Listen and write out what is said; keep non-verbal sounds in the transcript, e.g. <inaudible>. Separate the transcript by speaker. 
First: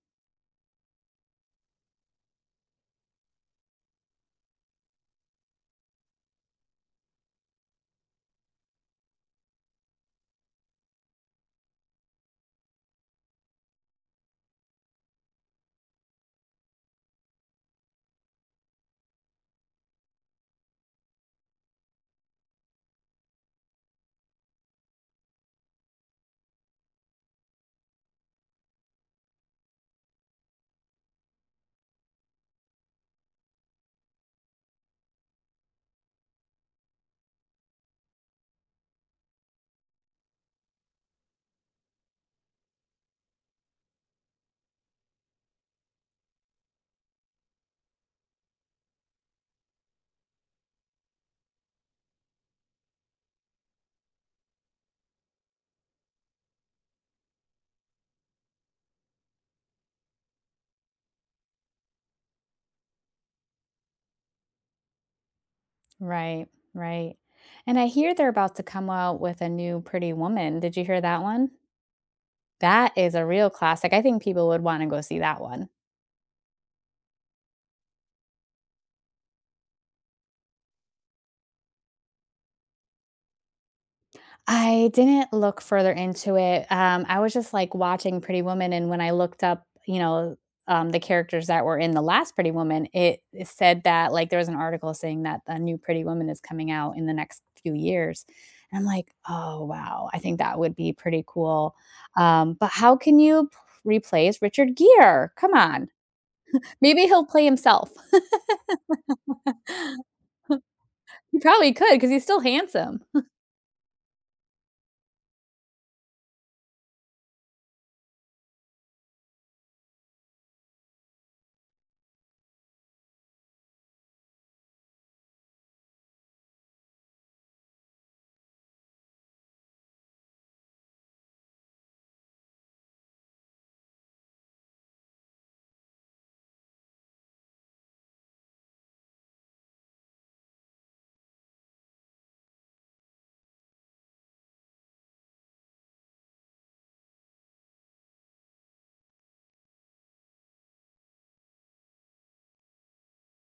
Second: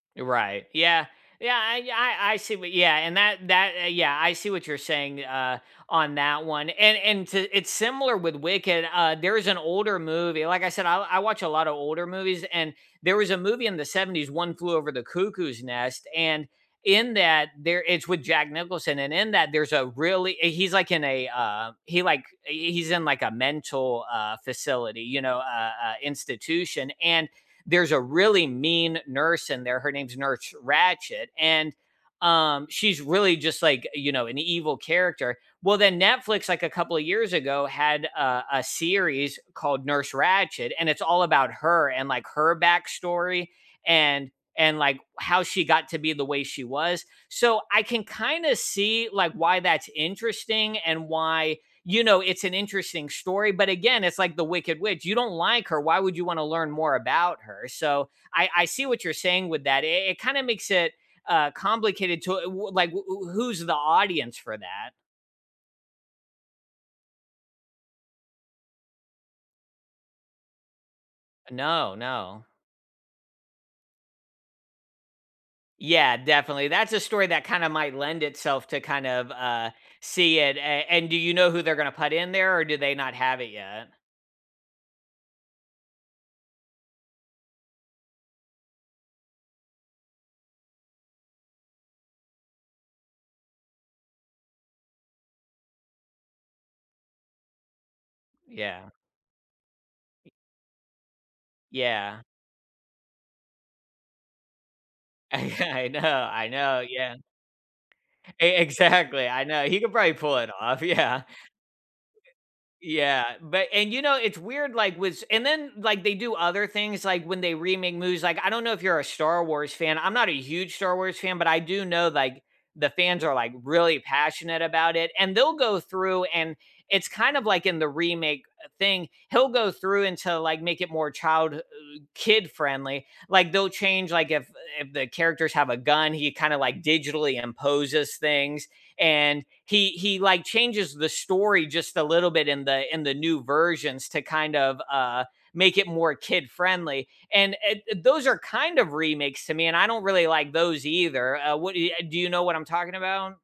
Speaker 1: Eh, right. Yeah. Yeah, I ye I I see what yeah, and that that, uh yeah, I see what you're saying, uh, on that one. And and to it's similar with Wicked. Uh there is an older movie like I said I I watch a lot of older movies and there was a movie in the 70s, One Flew Over the Cuckoo's Nest, and in that, there it's with Jack Nicholson and in that, there's a really eh, he's like in a, uh, he like, eh, he's in like a mental, uh, facility, you know, uh uh, institution and there's a really mean nurse in there, her name's Nurse Ratchet, and, um, she's really just like, you know, an evil character. Well, then Netflix, like a couple of years ago, had a a series called Nurse Ratchet, and it's all about her and like her backstory and and like how she got to be the way she was. So, I can kinda see like why that's interesting and why, you know, it's an interesting story, but again, it's like the wicked witch. You don't like her, why would you want to learn more about her? So, I I see what you're saying with that. I it kinda makes it, uh, complicated to w w like w w w who's the audience for that?
Speaker 2: Right, right. And I hear they're about to come out with a new Pretty Woman. Did you hear that one?
Speaker 1: No, no.
Speaker 2: That is a real classic. I think people would wanna go see that one.
Speaker 1: Yeah, definitely. That's a story that kinda might lend itself to kind of, uh, see it. A and do you know who they're gonna put in there or do they not have it yet?
Speaker 2: I didn't look further into it. Um, I was just like watching Pretty Woman, and when I looked up, you know, um, the characters that were in the last Pretty Woman, it eh it said that, like, there was an article saying that a new Pretty Woman is coming out in the next few years. And I'm
Speaker 1: Yeah.
Speaker 2: like, "Oh wow, I think that would be pretty cool,"
Speaker 1: Yeah.
Speaker 2: um, but how can you p replace Richard Gere? Come
Speaker 1: I
Speaker 2: on.
Speaker 1: know, I
Speaker 2: <chuckles>
Speaker 1: know,
Speaker 2: Maybe
Speaker 1: yeah.
Speaker 2: he'll play himself.
Speaker 1: E exactly, I know. He could probably pull it off,
Speaker 2: <laughs>
Speaker 1: yeah.
Speaker 2: He probably could 'cause he's still handsome.
Speaker 1: Yeah,
Speaker 2: <chuckles>
Speaker 1: but and, you know, it's weird like with s and then like they do other things like when they remake movies, like, I don't know if you're a Star Wars fan. I'm not a huge Star Wars fan, but I do know like the fans are like really passionate about it, and they'll go through and it's kind of like in the remake, uh, thing, he'll go through and to like make it more child h ug kid-friendly. Like they'll change, like if if the characters have a gun, he kinda like digitally imposes things, and he he like changes the story just a little bit in the in the new versions to kind of, uh, make it more kid-friendly, and eh those are kind of remakes to me, and I don't really like those either. Uh, what eh ya do you know what I'm talking about?